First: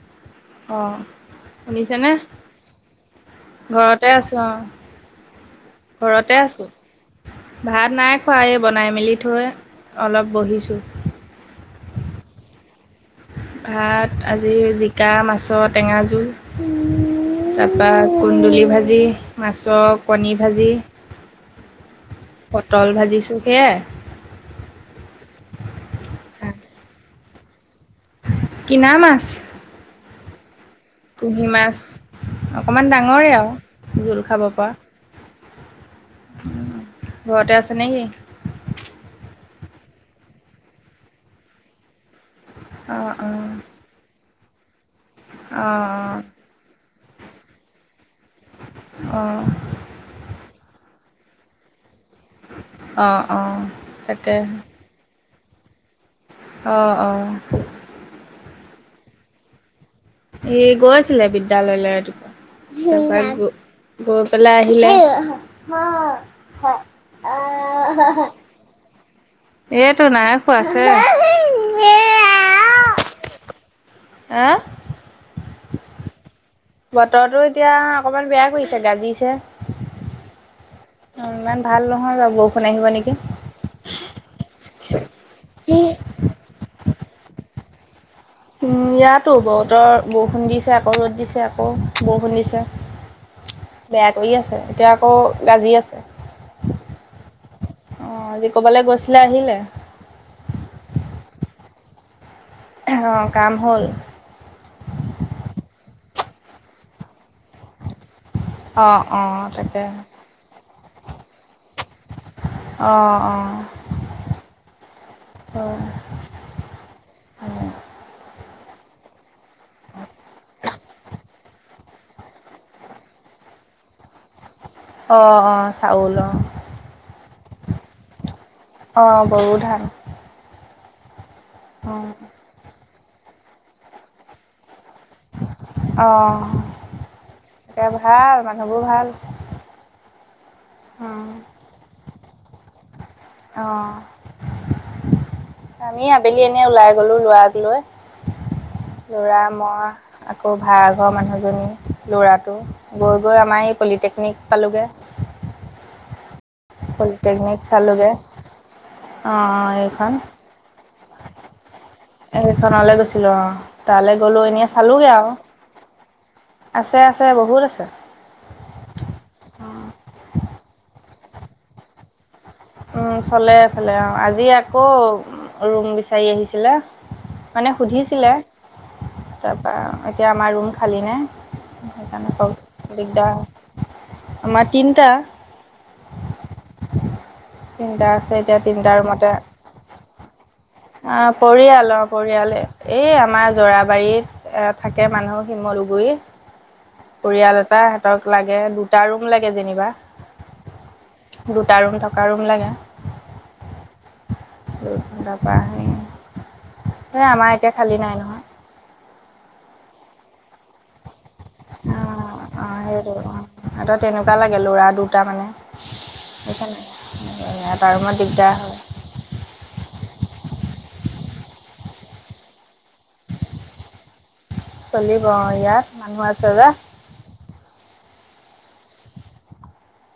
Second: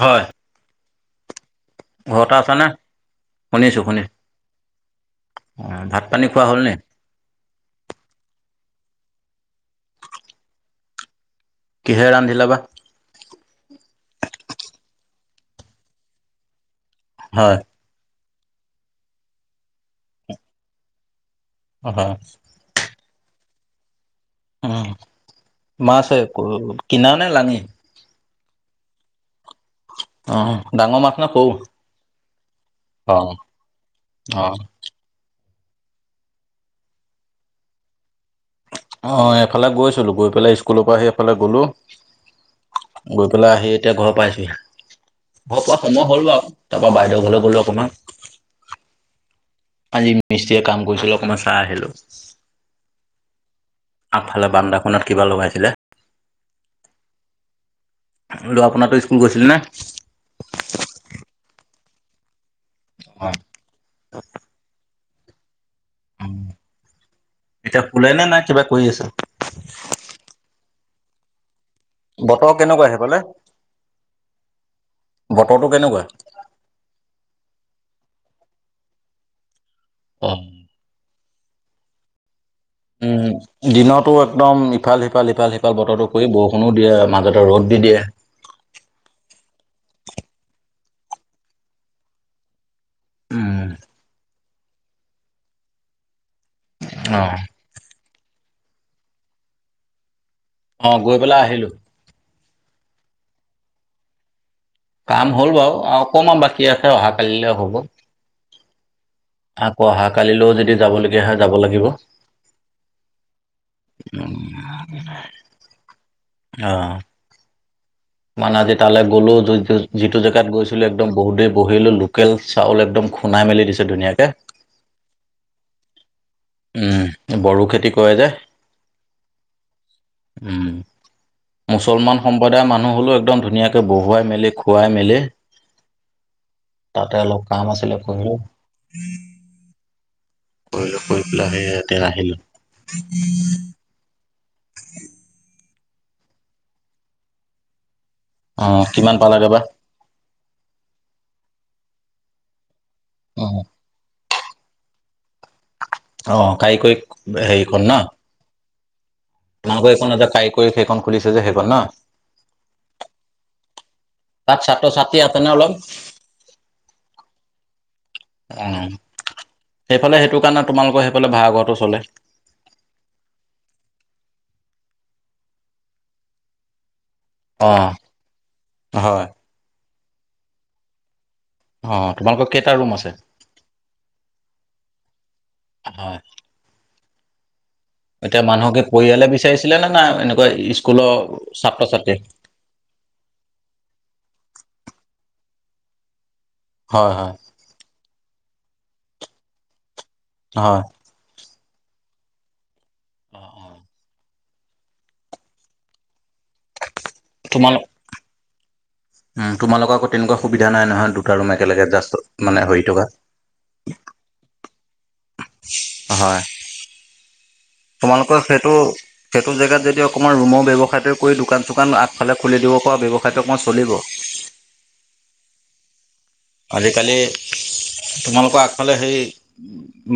হয়। অ', শুনিছেনে ঘৰতে আছানে? শুনিছোঁ শুনিছোঁ। ঘৰতে আছো অ'। ভাত পানী ঘৰতে খোৱা আছোঁ। হ'লনে? ভাত নাই খোৱ বনাই মেলি থৈ অলপ বহিছোঁ। কিহে ৰান্ধিলা বা? ভাত আজি জিকা মাছৰ টেঙা জোল। হয়, তাৰপাব কুন্দুলি ভাজি মাছৰ কণী ভাজি। অ'। পতল ভাজিছো সেয়াই। উম, মাছে কিনাও নে লাঙি? কিনা মাছ। অ', ডাঙৰ মাছ নে সৰু? অকমান ডাঙৰে অ', আৰু জোল খাব অ'। পৰা। ঘৰতে আছে নেকি? অ', এইফালে গৈছিলোঁ গৈ পেলাই স্কুলৰ পৰা আহি এফালে গ'লো অ', গৈ অ', পেলাই আহি এতিয়া ঘৰ পাইছোহি ঘৰ পোৱা সময় অ', হ'ল আৰু। তাৰপৰা বাইদেউৰ ঘৰলৈ গ'লো অকণমান। অ', আজি মিস্ত্ৰীয়ে কাম কৰিছিলে, অকমান চাই আহিলোঁ। অ', অ', তাকে আগফালে বান্দাখনত কিবা লগাইছিলে। অ', অ', ল'ৰা পোনাতো স্কুল গৈছিল নে? এ গৈছিলে বিদ্যালয়লৈ ৰাতিপুৱা। গৈ পেলাই আহিলে। এতিয়া শুলেনে নাই কিবা কৰি আছে? এইটো নাই শুৱা আছে। বতৰ কেনেকুৱা সেইফালে, হা বতৰটো কেনেকুৱা? বতৰটো এতিয়া অকমান বেয়া কৰিছে, গাজিছে। উম্। ইমান ভাল নহয় বাৰু বৰষুণ আহিব নেকি? উম, দিনতো একদম ইফাল সিফাল, ইফাল সিফাল বতৰটো কৰি বৰষুণো দিয়ে, মাজতে ৰ'দ দি দিয়ে। উম্, ইয়াতো বতৰ বৰষুণ দিছে, আকৌ ৰ'দ দিছে আকৌ বৰষুণ দিছে। উম, বেয়া কৰি আছে, এতিয়া আকৌ গাজি আছে। অ', অ', আজি ক'বালৈ গৈছিলে, আহিলে? অ', গৈ পেলাই আহিলোঁ। অ', কাম হ'ল? কাম হ'ল বাৰু, অকণমান বাকী আছে অহা কালিলে হ'ব। অ', অ', তাকেহে। কালিলেও যদি যাবলগীয়া হয়, যাব লাগিব। অ', অ', অ', হয় মানে আজি তালে গ'লো, য'ত যিটো জেগাত গৈছিলোঁ, একদম বহুত দেৰি বহি ললোঁ। লোকেল চাউল একদম খুন্দাই মেলি দিছে ধুনীয়াকে। অ', অ', চাউল অ'। উম্, বড়ো খেতি কৰে যে। অ', বড়ো ধান। উম্, অঁ মুছলমান সম্প্ৰদায়ৰ মানুহ। হ'লেও একদম ধুনীয়াকৈ বহুৱাই মেলি, খুৱাই মেলি। অঁ তাতে অলপ কাম তাকে আছিলে, ভাল কৰিলো। মানুহবোৰ ভাল কৰিলো, কৰি পেলাই অঁ সেই ইয়াতে আহিলোঁ। উম্, উম্। অ', আমি আবেলি এনেই ওলাই গলো ল'ৰাক লৈ। অ কিমান ল'ৰা পালাগে বা মই। আকৌ ভাড়াঘৰৰ মানুহজনী, ল'ৰাটো গৈ গৈ উম, আমাৰ এই পলিটেকনিক পালোঁগৈ। অ', কাৰি কৰ পলিটেকনিক হেৰি খন ন। চালোঁগৈ অঁ তোমালোকৰ এইখন এইখনত যে কাই কৰি সেইখন খুলিছে যে সেইখন ন। সেইখনলে গৈছিলোঁ অ', তালৈ গ'লো তাত এনেই ছাত্ৰ চালোগে ছাত্ৰী আৰু। আছে নে অলপ, আছে আছে বহুত আছে। অ', সেইফালে সেইটো কাৰণে তোমালোকৰ সেইফালে ভাড়াঘৰটো চলে। উম্, চলে এইফালে অ', আজি আকৌ ৰুম বিচাৰি আহিছিলে। অ মানে সুধিছিলে, হয় তাৰপৰা এতিয়া আমাৰ ৰুম খালী নাই। অ তোমালোকৰ কেইটা ৰুম সেইকাৰণে আছে দিগদাৰ, আমাৰ তিনিটা। অ', তিনিটা আছে এতিয়া মানুহক কি তিনিটা পৰিয়ালে বিচাৰিছিলে নে, নাই এনেকুৱা স্কুলৰ অহ, ছাত্ৰ পৰিয়ালৰ, ছাত্ৰী পৰিয়ালেই এই আমাৰ জৰাবাৰীত থাকে মানুহ শিমলুগুৰি হয় হয় পৰিয়াল এটা তাহঁতক লাগে দুটা ৰুম লাগে যেনিবা। হয়। দুটা ৰুম থকা ৰুম লাগে। অহ', অহ'। তাৰপৰা সেই আৰু। আমাৰ এতিয়া তোমালোক খালী নাই নহয়। উম, তোমালোক আকৌ তেনেকুৱা সুবিধা নাই নহয় দুটা ৰুম একেলগে জাষ্ট অ', মানে হৈ অ' থকা সেইটো অহ। তেহঁতক তেনেকুৱা লাগে ল'ৰা দুটা মানে হয় সেইকাৰে। [unintelligible] তোমালোকৰ সেইটো সেইটো জেগাত যদি অকণমান ৰুমৰ ব্যৱসায়টো কৰি, দোকান-চোকান আগফালে খুলি দিব পৰা ব্যৱসায়টো অকণমান চলিব। চলিব ইয়াত মানুহ আছে যে। আজকালি তোমালোকৰ আগফালে সেই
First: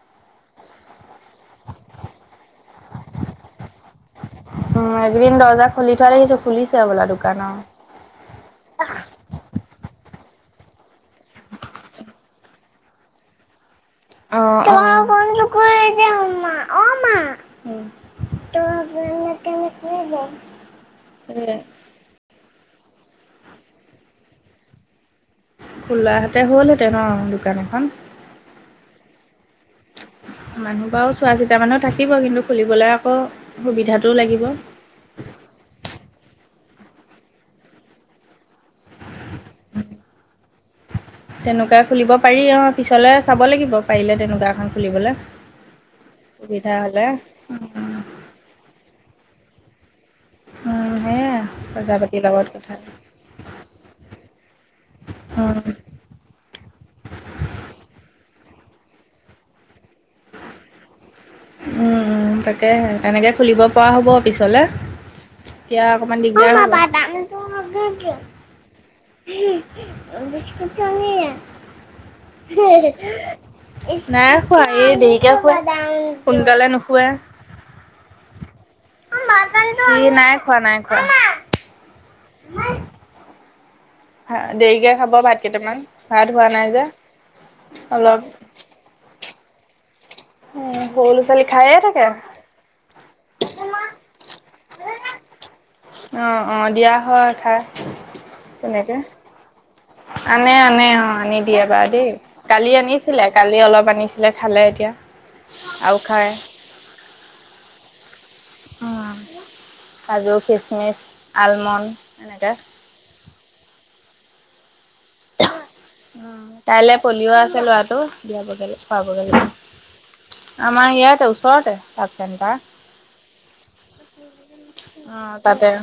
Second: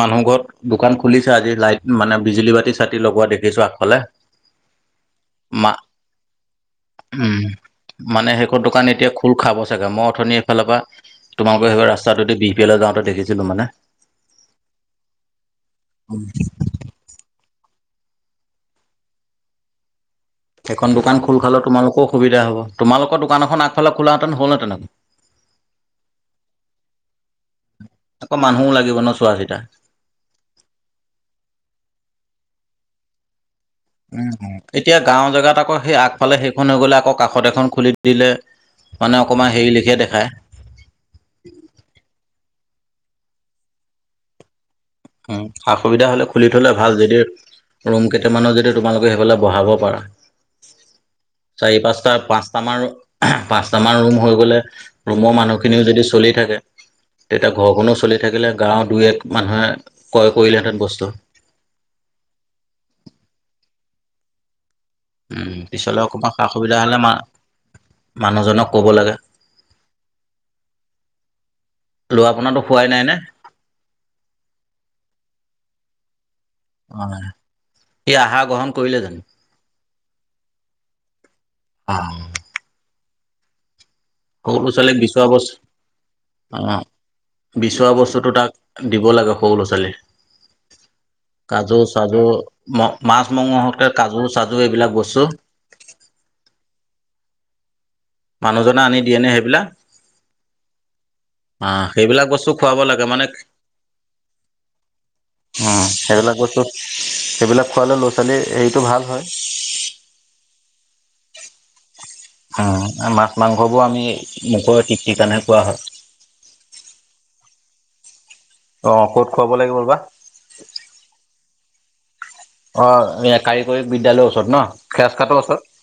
মানুহ ঘৰত দোকান খুলিছে, আজি লাইট মানে বিজুলী পাতি পাতি লগোৱা দেখিছোঁ আগফালে। উম, একেইদিন দৰ্জা মা খুলি থোৱা দেখিছ, খুলিছে বোলা উম দোকানৰ। মানে সেইখন দোকান এতিয়া খোল খাব চাগে, মই অথনি এইফালৰ পৰা তোমালোকৰ সেইফালৰ ৰাস্তাটো দি বি [unintelligible] যাওঁতে দেখিছিলোঁ মানে। অহ', অহ'। [unintelligible] অহ, মা [unintelligible] সেইখন দোকান খোল খালে তোমালোকৰ সুবিধা হ'ব, তোমালোকৰ দোকানখন আগফালে খোলহেতেন হ'লনে তেনেকৈ। খোলাহঁতে হ'লহেঁতেন অহ, দোকান এখন। আকৌ মানুহো লাগিব ন' চোৱা চিতা। মানুহ বাৰু চোৱা চিতা মানুহ থাকিব কিন্তু খুলিবলৈ আকৌ সুবিধাটো লাগিব উম, এতিয়া গাঁওৰ জেগাত আকৌ সেই আগফালে সেইখন হৈ গ'লে আকৌ কাষত এখন খুলি দিলে। মানে অকণমান হেৰি লেখিয়ে দেখায়। তেনেকুৱা খুলিব পাৰি অহ, পিছলে চাব লাগিব পাৰিলে তেনেকুৱা এখন। খুলিবলৈ উম, অসুবিধা হ'লে খুলি থলে সুবিধা ভাল হ'লে যদি ৰুম কেই কেইটামানো যদি তোমালোকে সেইফালে বঢ়াব পাৰা। উম। সেয়াই চাৰি পইচা পাঁচটা পাতিৰ লগত কথা পাঁচটামান, পাঁচটামান ৰুম হৈ গ'লে। ৰুমৰ উম মানুহখিনিও যদি চলি থাকে। তেতিয়া ঘৰখনো চলি থাকিলে, গাঁৱৰ দুই এক মানুহে ক্ৰয় কৰিলেহেঁতেন বস্তু। উম', উম' তাকেহে। তেনেকৈ খুলিব পৰা হ'ব পিছলে। উম, এতিয়া পিছলৈ অকমান অকণমান দিকদাৰ। অহ, সা-সুবিধা হ'লে মা মানুহজনক ক'ব লাগে [unintelligible] [unintelligible] ল'ৰা আপোনাৰতো শুৱাই নাই নে? শুৱা এই দেৰিকে শুৱে, সোনকালে নুশু অহ, কি আহাৰ গ্ৰহণ কৰিলে জানোঁ। সি নাই খোৱা নাই খোৱা। অহ। সৰু দেৰিকে ছোৱালীক খাব বিচৰা ভাত বস্তু কেইটামান ভাত হোৱা নাই অহ, যে বিচৰা অলপ বস্তুটো তাক দিব লাগে সৰু ল'ৰা-ছোৱালী। উম, সৰু ল'ৰা-ছোৱালী খাইয়ে থাকে। মা-মাছ মংসতকে কাজু-চাজু এইবিলাক বস্তু অহ', অহ, দিয়া হয় খায়। মানুহজনে আনি দিয়ে নে সেইবিলাক? আনে আনে অহ, আনি দিয়ে অ' বাৰু দেই। সেইবিলাক বস্তু কালি খুৱাব লাগে আনিছিলে মানে কালি অলপ আনিছিলে, খালে এতিয়া অ' আৰু খাই। সেইবিলাক বস্তু সেইবিলাক খোৱালে ল'ৰা-ছোৱালীৰ হেৰিটো ভাল হয়। কাজু খচমিচ আলমণ্ড এনেকে উ মাছ মাংসবোৰ আমি মুোকৰে ঠিক্ত কাৰণেহে কোৱা হয় উ কাইলে পলিঅ' আছে লৰাটো দিয়াব অ' ক'ত খোৱাবগ খুৱাব লাগিব বা আমাৰ ইয়াতে ওচৰতে তাক অ এই কাৰিকৰী বিদ্যয়ালয়ৰ ওচৰত ন ফেচ খাতৰ ওচৰত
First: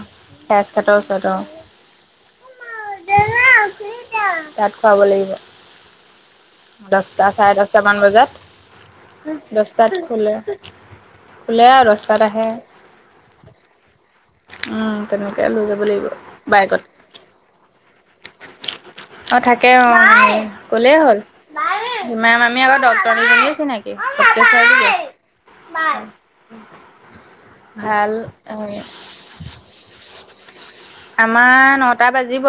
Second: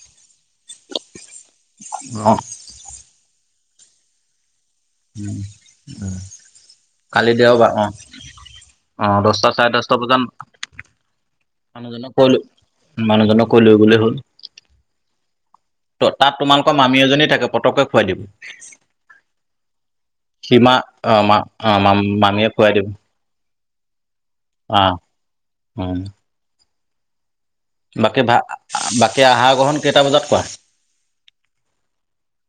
কেছ খাটাও চত অ তাত খুৱাব লাগিব দহটা কালি চাৰে দেওবাৰ অ' দহটামান অ' বজাত দহটা চাৰে দহটা দস্তাত বজাত খুলে খোলে আৰু মানুহজনক কৈ দস্তাত লৈ আহে মানুহজনক কৈ লৈ গলে হ'ল উম তেনেকয় লৈ যাব লাগিব ত তাত তোমালোকৰ বাইকত মামী এজনী থাকে পতককে খুৱাই দিব অ থাকে অ সীমা ক'লেই হ'ল অ' মা অ' মা ইমান মামীয়ে আমি খুৱাই আকৌ দ দিব তনী জনাইছে নেকি অ উম উম বাকী ভ বাকী আহাৰ গ্ৰহণ কেইটা বজাত কোৱা আমাৰ নটা বাজিব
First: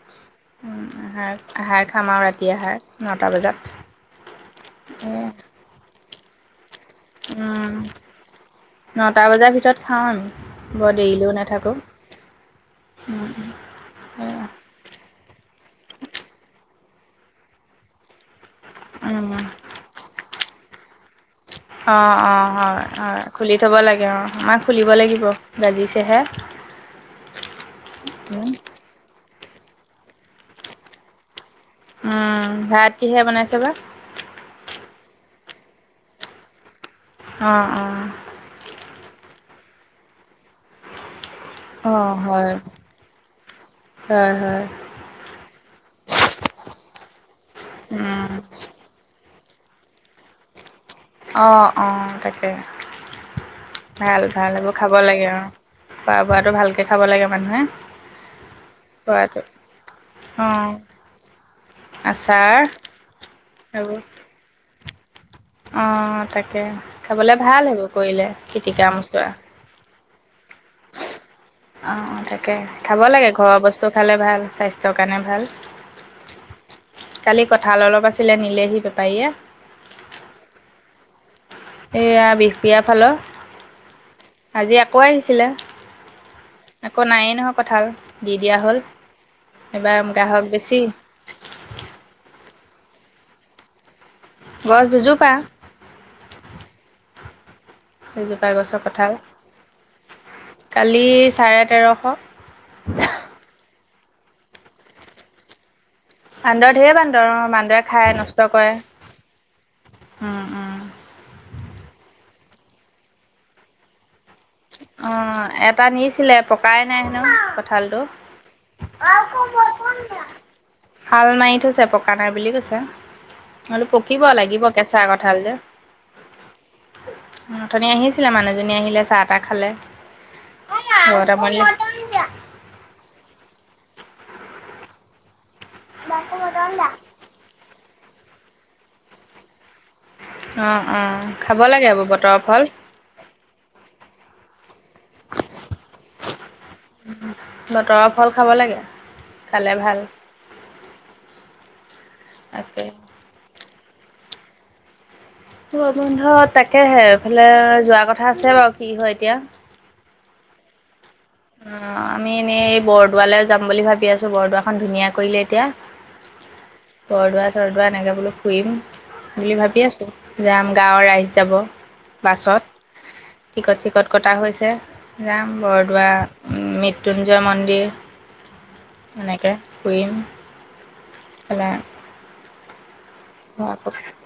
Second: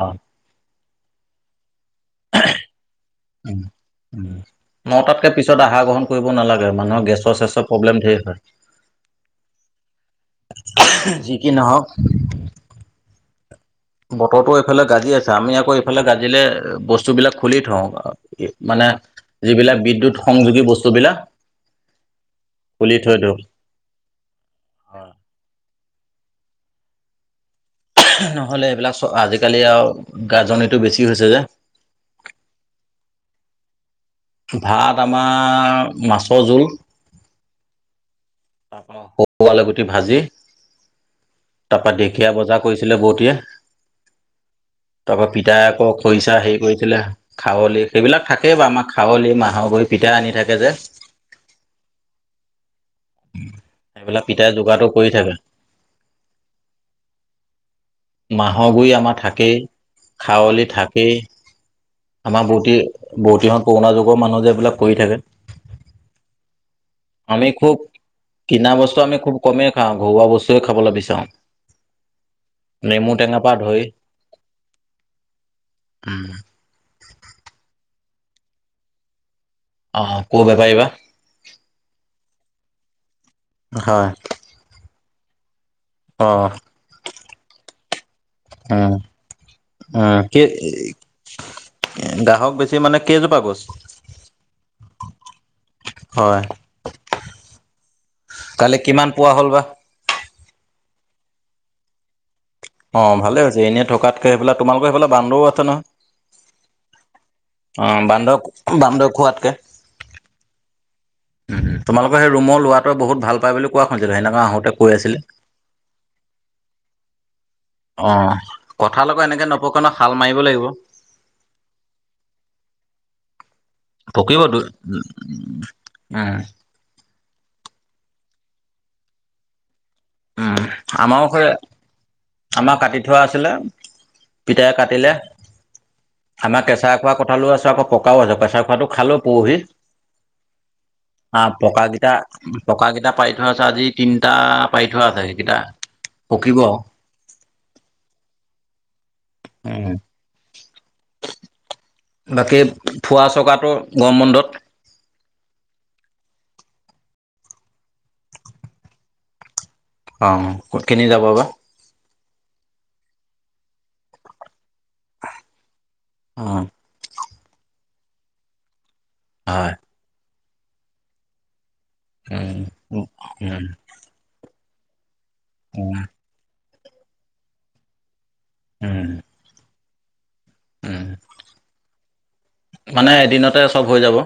অ' আহাৰ খাম আৰু ৰাতি আহাৰ নটা বজাত স ত আহা গ্ৰহণ নালাগে মানুহৰ গেছৰ চেছৰ উম প্ৰব্লেম ধ হয় নটা বজাৰ ভিতৰত খাওঁ আমি বৰ দেৰিলেও যি কি নাথাকোঁ নহওক বতৰটো এইফালে গাজি আছে আমি আকৌ এইফালে গাজিলে বস্তু বিলাক খুলি থওঁ মানে যিবিলাক বিদ্যুৎ সংযোগী বস্তুবলাক অ অ হয় হয় খুলি থব লাগে মমাক খুলিব লাগিব বাজিছেহে নহ'লে এইবিলাক চ আজিকালি আৰু গাজন এইটো বেছি হৈছে যে উ ভাত কিহে বনাইছে বা ভাত আমাৰ মাছৰ জোল অ অ তাৰপ সৰু আলুগুটি ভাজি অ', তাৰপা ঢেখীয়া হয়, বজা কৰিছিলে বৌতীয়ে হয়, হয়, তাৰপৰা পিতাই আকৌ খৰিচা হেৰি কৰিছিলে খাৱলি সেইবিলাক উম, থাকেই বাৰু আমাক কলি মাহৰ গুৰি পিঠা আনি থাকে যে। অ, অ, তাকে সেইবিলাক পিতাই ভাল-ভাল এইবোৰ যোগাৰটো খাব কৰি লাগে থাকে আৰু। খোৱা বোৱাটো ভালকে খাব লাগে মানুহে। মাহৰ গুৰি আমাৰ খোৱাটো থাকেই খাৱলি অ', থাকেই। আমাৰ আচাৰ বৌটি বৌটিহত কৰোণা এইবোৰ যুগৰ মানুহ যে এইবিলাক কৰি থাকে। অ', তাকে খাবলৈ আমি ভাল খুব সেইবোৰ কৰিলে পিতিকা মূচুৱা। আ ঘৰুৱা বস্তুৱে খাবলৈ বিচাৰো। অ', তাকে খাব নেমু লাগে টেঙাৰ পৰা ঘৰৰ ধৰি বস্তু খালে ভাল। স্বাস্থ্যৰ কাৰণে ভাল। উম। কালি কঁঠাল অলপ আছিলে, নিলেহি বেপাৰীয়ে। অ', ক'ৰ বেপাৰী বা? এইয়া বিহ বিয়াৰ ফালৰ। হয়। আজি আকৌ আহিছিলে। অ', আকৌ নায়েই নহয় কঁঠাল। দি দিয়া হ'ল, উম অ এইবাৰ কি গ্ৰাহক বেছি। গ্ৰাহক বেছি মানে কেইজোপা গছ? গছ দুজোপা। হয়। দুজোপা কালি গছৰ কিমান কঁঠাল পোৱা হ'ল বা? কালি চাৰে তেৰশ। অ', ভালে হৈছে এনেই থকাতকে এইবিলক। তোমালোকৰ সেইফালে বান্দৰো আছে নহয়? বান্দৰ, ধেৰ বান্দৰ। অ', মা অ, বান্দৰ, বান্দৰ খোৱাতকে উম, উম। উম, উম। তোমালোকৰ সেই ৰুমৰ ল'ৰাটোৱে বহুত ভাল পায় বুলি কোৱা শুনিছিলো, সেইদিনাখন আহো অ', এটা নিছিলে পকাই নাই হেনো কঁঠালটো। অ কঁঠাল আকৌ এনেকে নপকে ন শাল মাৰিব লাগিব শাল মাৰি থৈছে, পকা নাই বুলি কৈছে। মই বোলো পকিব লাগিব, কেঁচা কঠাল যে। উম, অথনি আহিছিলে মানুহজনী আহিলে, চাহ-তাহ খালে। উম। আমাৰো ঘৰতে খুৰে বনিলে আমাৰ কাটি থোৱা আছিলে। পিতাই কাটিলে। আমাৰ কেঁচাই খোৱা কঁঠালো আছে, আকৌ পকাও আছে। কেঁচাই খোৱাটো খালো, পৰহি। অ অ আ, খাব লাগে এইবোৰ পকাকিটা, বতৰৰ ফল পকাকিটা পাৰি তাৰপিছত আজি তিনিটা পাৰি থোৱা আছে, সেইকেইটা পকিব আৰু। বতৰ ফল খাব লাগে। খালে উম ভাল। বাকী তাকে ফোৱা-চকাটো গৰম বন্ধত? গৰম বন্ধত তাকেহে, এইফালে যোৱা কথা আছে বাৰু! কি হয় এতিয়া। অ', ক'ত কেনি যাব বা? অ', আমি এনেই এই বৰদোৱালৈ যাম বুলি ভাবি আছো। বৰদোৱাখন ধুনীয়া কৰিলে এতিয়া। অ বৰদোৱা-চৰদোৱা এনেকৈ বোলো ফুৰিম। বুলি হয় ভাবি আছোঁ, যাম। গাঁৱৰ ৰাইজ যাব। উম বাছত, উম উম টিকট-চিকট কটা হৈছে। যাম বৰদোৱা, মৃত্যুঞ্জয় মন্দিৰ। উম এনেকে ফুৰিম। উম। মানে এদিনতে মই চব আকৌ হৈ যাব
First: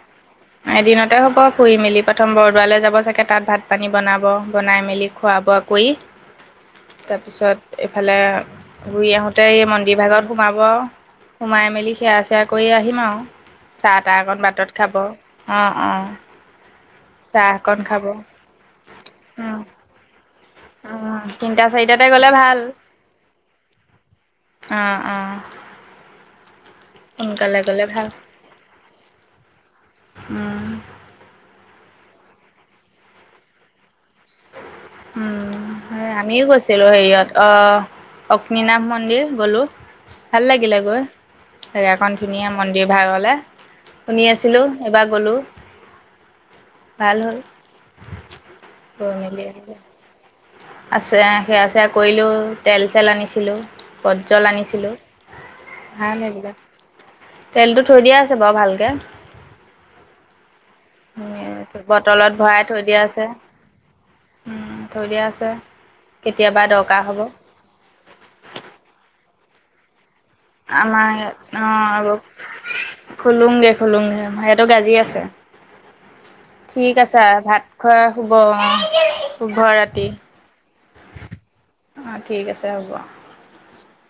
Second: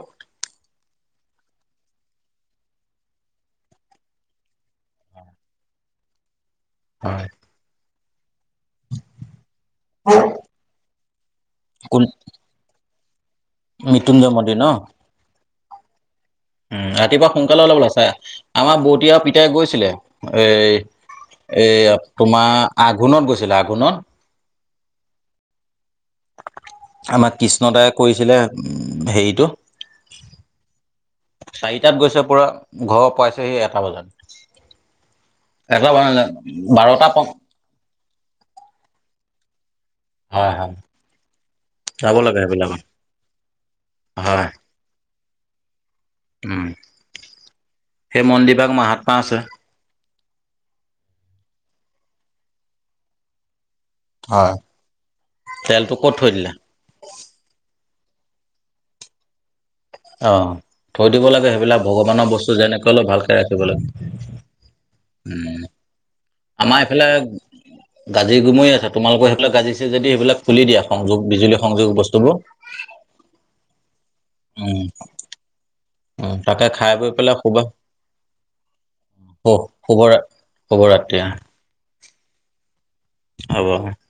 এদিনতে হ'ব ফুৰি মেলি। প্ৰথম বৰদোৱালৈ যাব চাগে! তাত ভাত-পানী বনাব। বনাই মেলি খোৱা-বোৱা কৰি হয় তাৰপিছত এইফালে ঘূৰি আহোতে এই মন বিভাগত সোমাব। সোমাই মেলি কোন সেৱা-চেৱা কৰি আহিম আৰু। চাহ-তাহ মৃত্যুঞ্জয় অকণ মন্দিৰ বাটত খাব। অ', অ। উ ৰাতিপুৱা সোনকালে ওলাব [unintelligible] আমাৰ বৌতি আৰু পিতাই উম গৈছিলে। এই, উম তিনিটা এইয়া চাৰিটাতে গ'লে ভাল তোমাৰ আঘোণত গৈছিলে, আঘোণত। অ', অ'। আমাক গ'লে কৃষ্ণদাই ভাল কৈছিলে, উ, হেৰিটো। উম চাৰিটাত গৈছে পোৰা ঘৰ পাইছেহি এটা বজাত। উম, এটা আমি গৈছিলোঁ বাৰটা প হেৰিয়ত, অহ, অগ্নীনাভ মন্দিৰ গ'লো। ভাল হয় হয় লাগিলে গৈ। জেগাখন যাব লাগে ধুনীয়া, সেইবিলাকত মন্দিৰ ভাগলে শুনি হয় আছিলোঁ, এইবাৰ গ'লোঁ। উম ভাল হ'ল। সেই মন্দিৰভাগ গৈ মাহাত্মা মেলি আছে। আহিলোঁ আছে, সেৱা-চেয়া কৰিলোঁ, তেল চেল আনিছিলোঁ। পটজল আনিছিলোঁ, তেলটো ক'ত ভাল থৈ দিলে এইবিলাক। তেলটো থৈ দিয়া আছে বাৰু ভালকে। অহ, থৈ দিব লাগে সেইবিলাক ভগৱানৰ বটলত বস্তু ভৰাই থৈ যেনেকৈ হ দিয়া লেও আছে ভালকে ৰাখিব লাগে। থৈ দিয়া আছে। উম কেতিয়াবা আমাৰ এইফালে দৰকাৰ হ'ব। গাজি গুমৰি আছে। তোমালোকৰ সেইফালে গাজিছে যদি সেইবিলাক খুলি দিয়া, আমাৰ সংযোগ, বিজুলী সংযোগ বস্তুবোৰ। খুলোংগে, খুলুংগে আমাৰ ইয়াতো উম গাজি আছে। উম তাকে খাই ঠিক বৈ আছে পেলাই ভাত শুবা খোৱাই শুব অ', শুভ ৰাতি। শুভৰাত্ৰি য়ে। অ', ঠিক আছে হ'ব। হ'ব।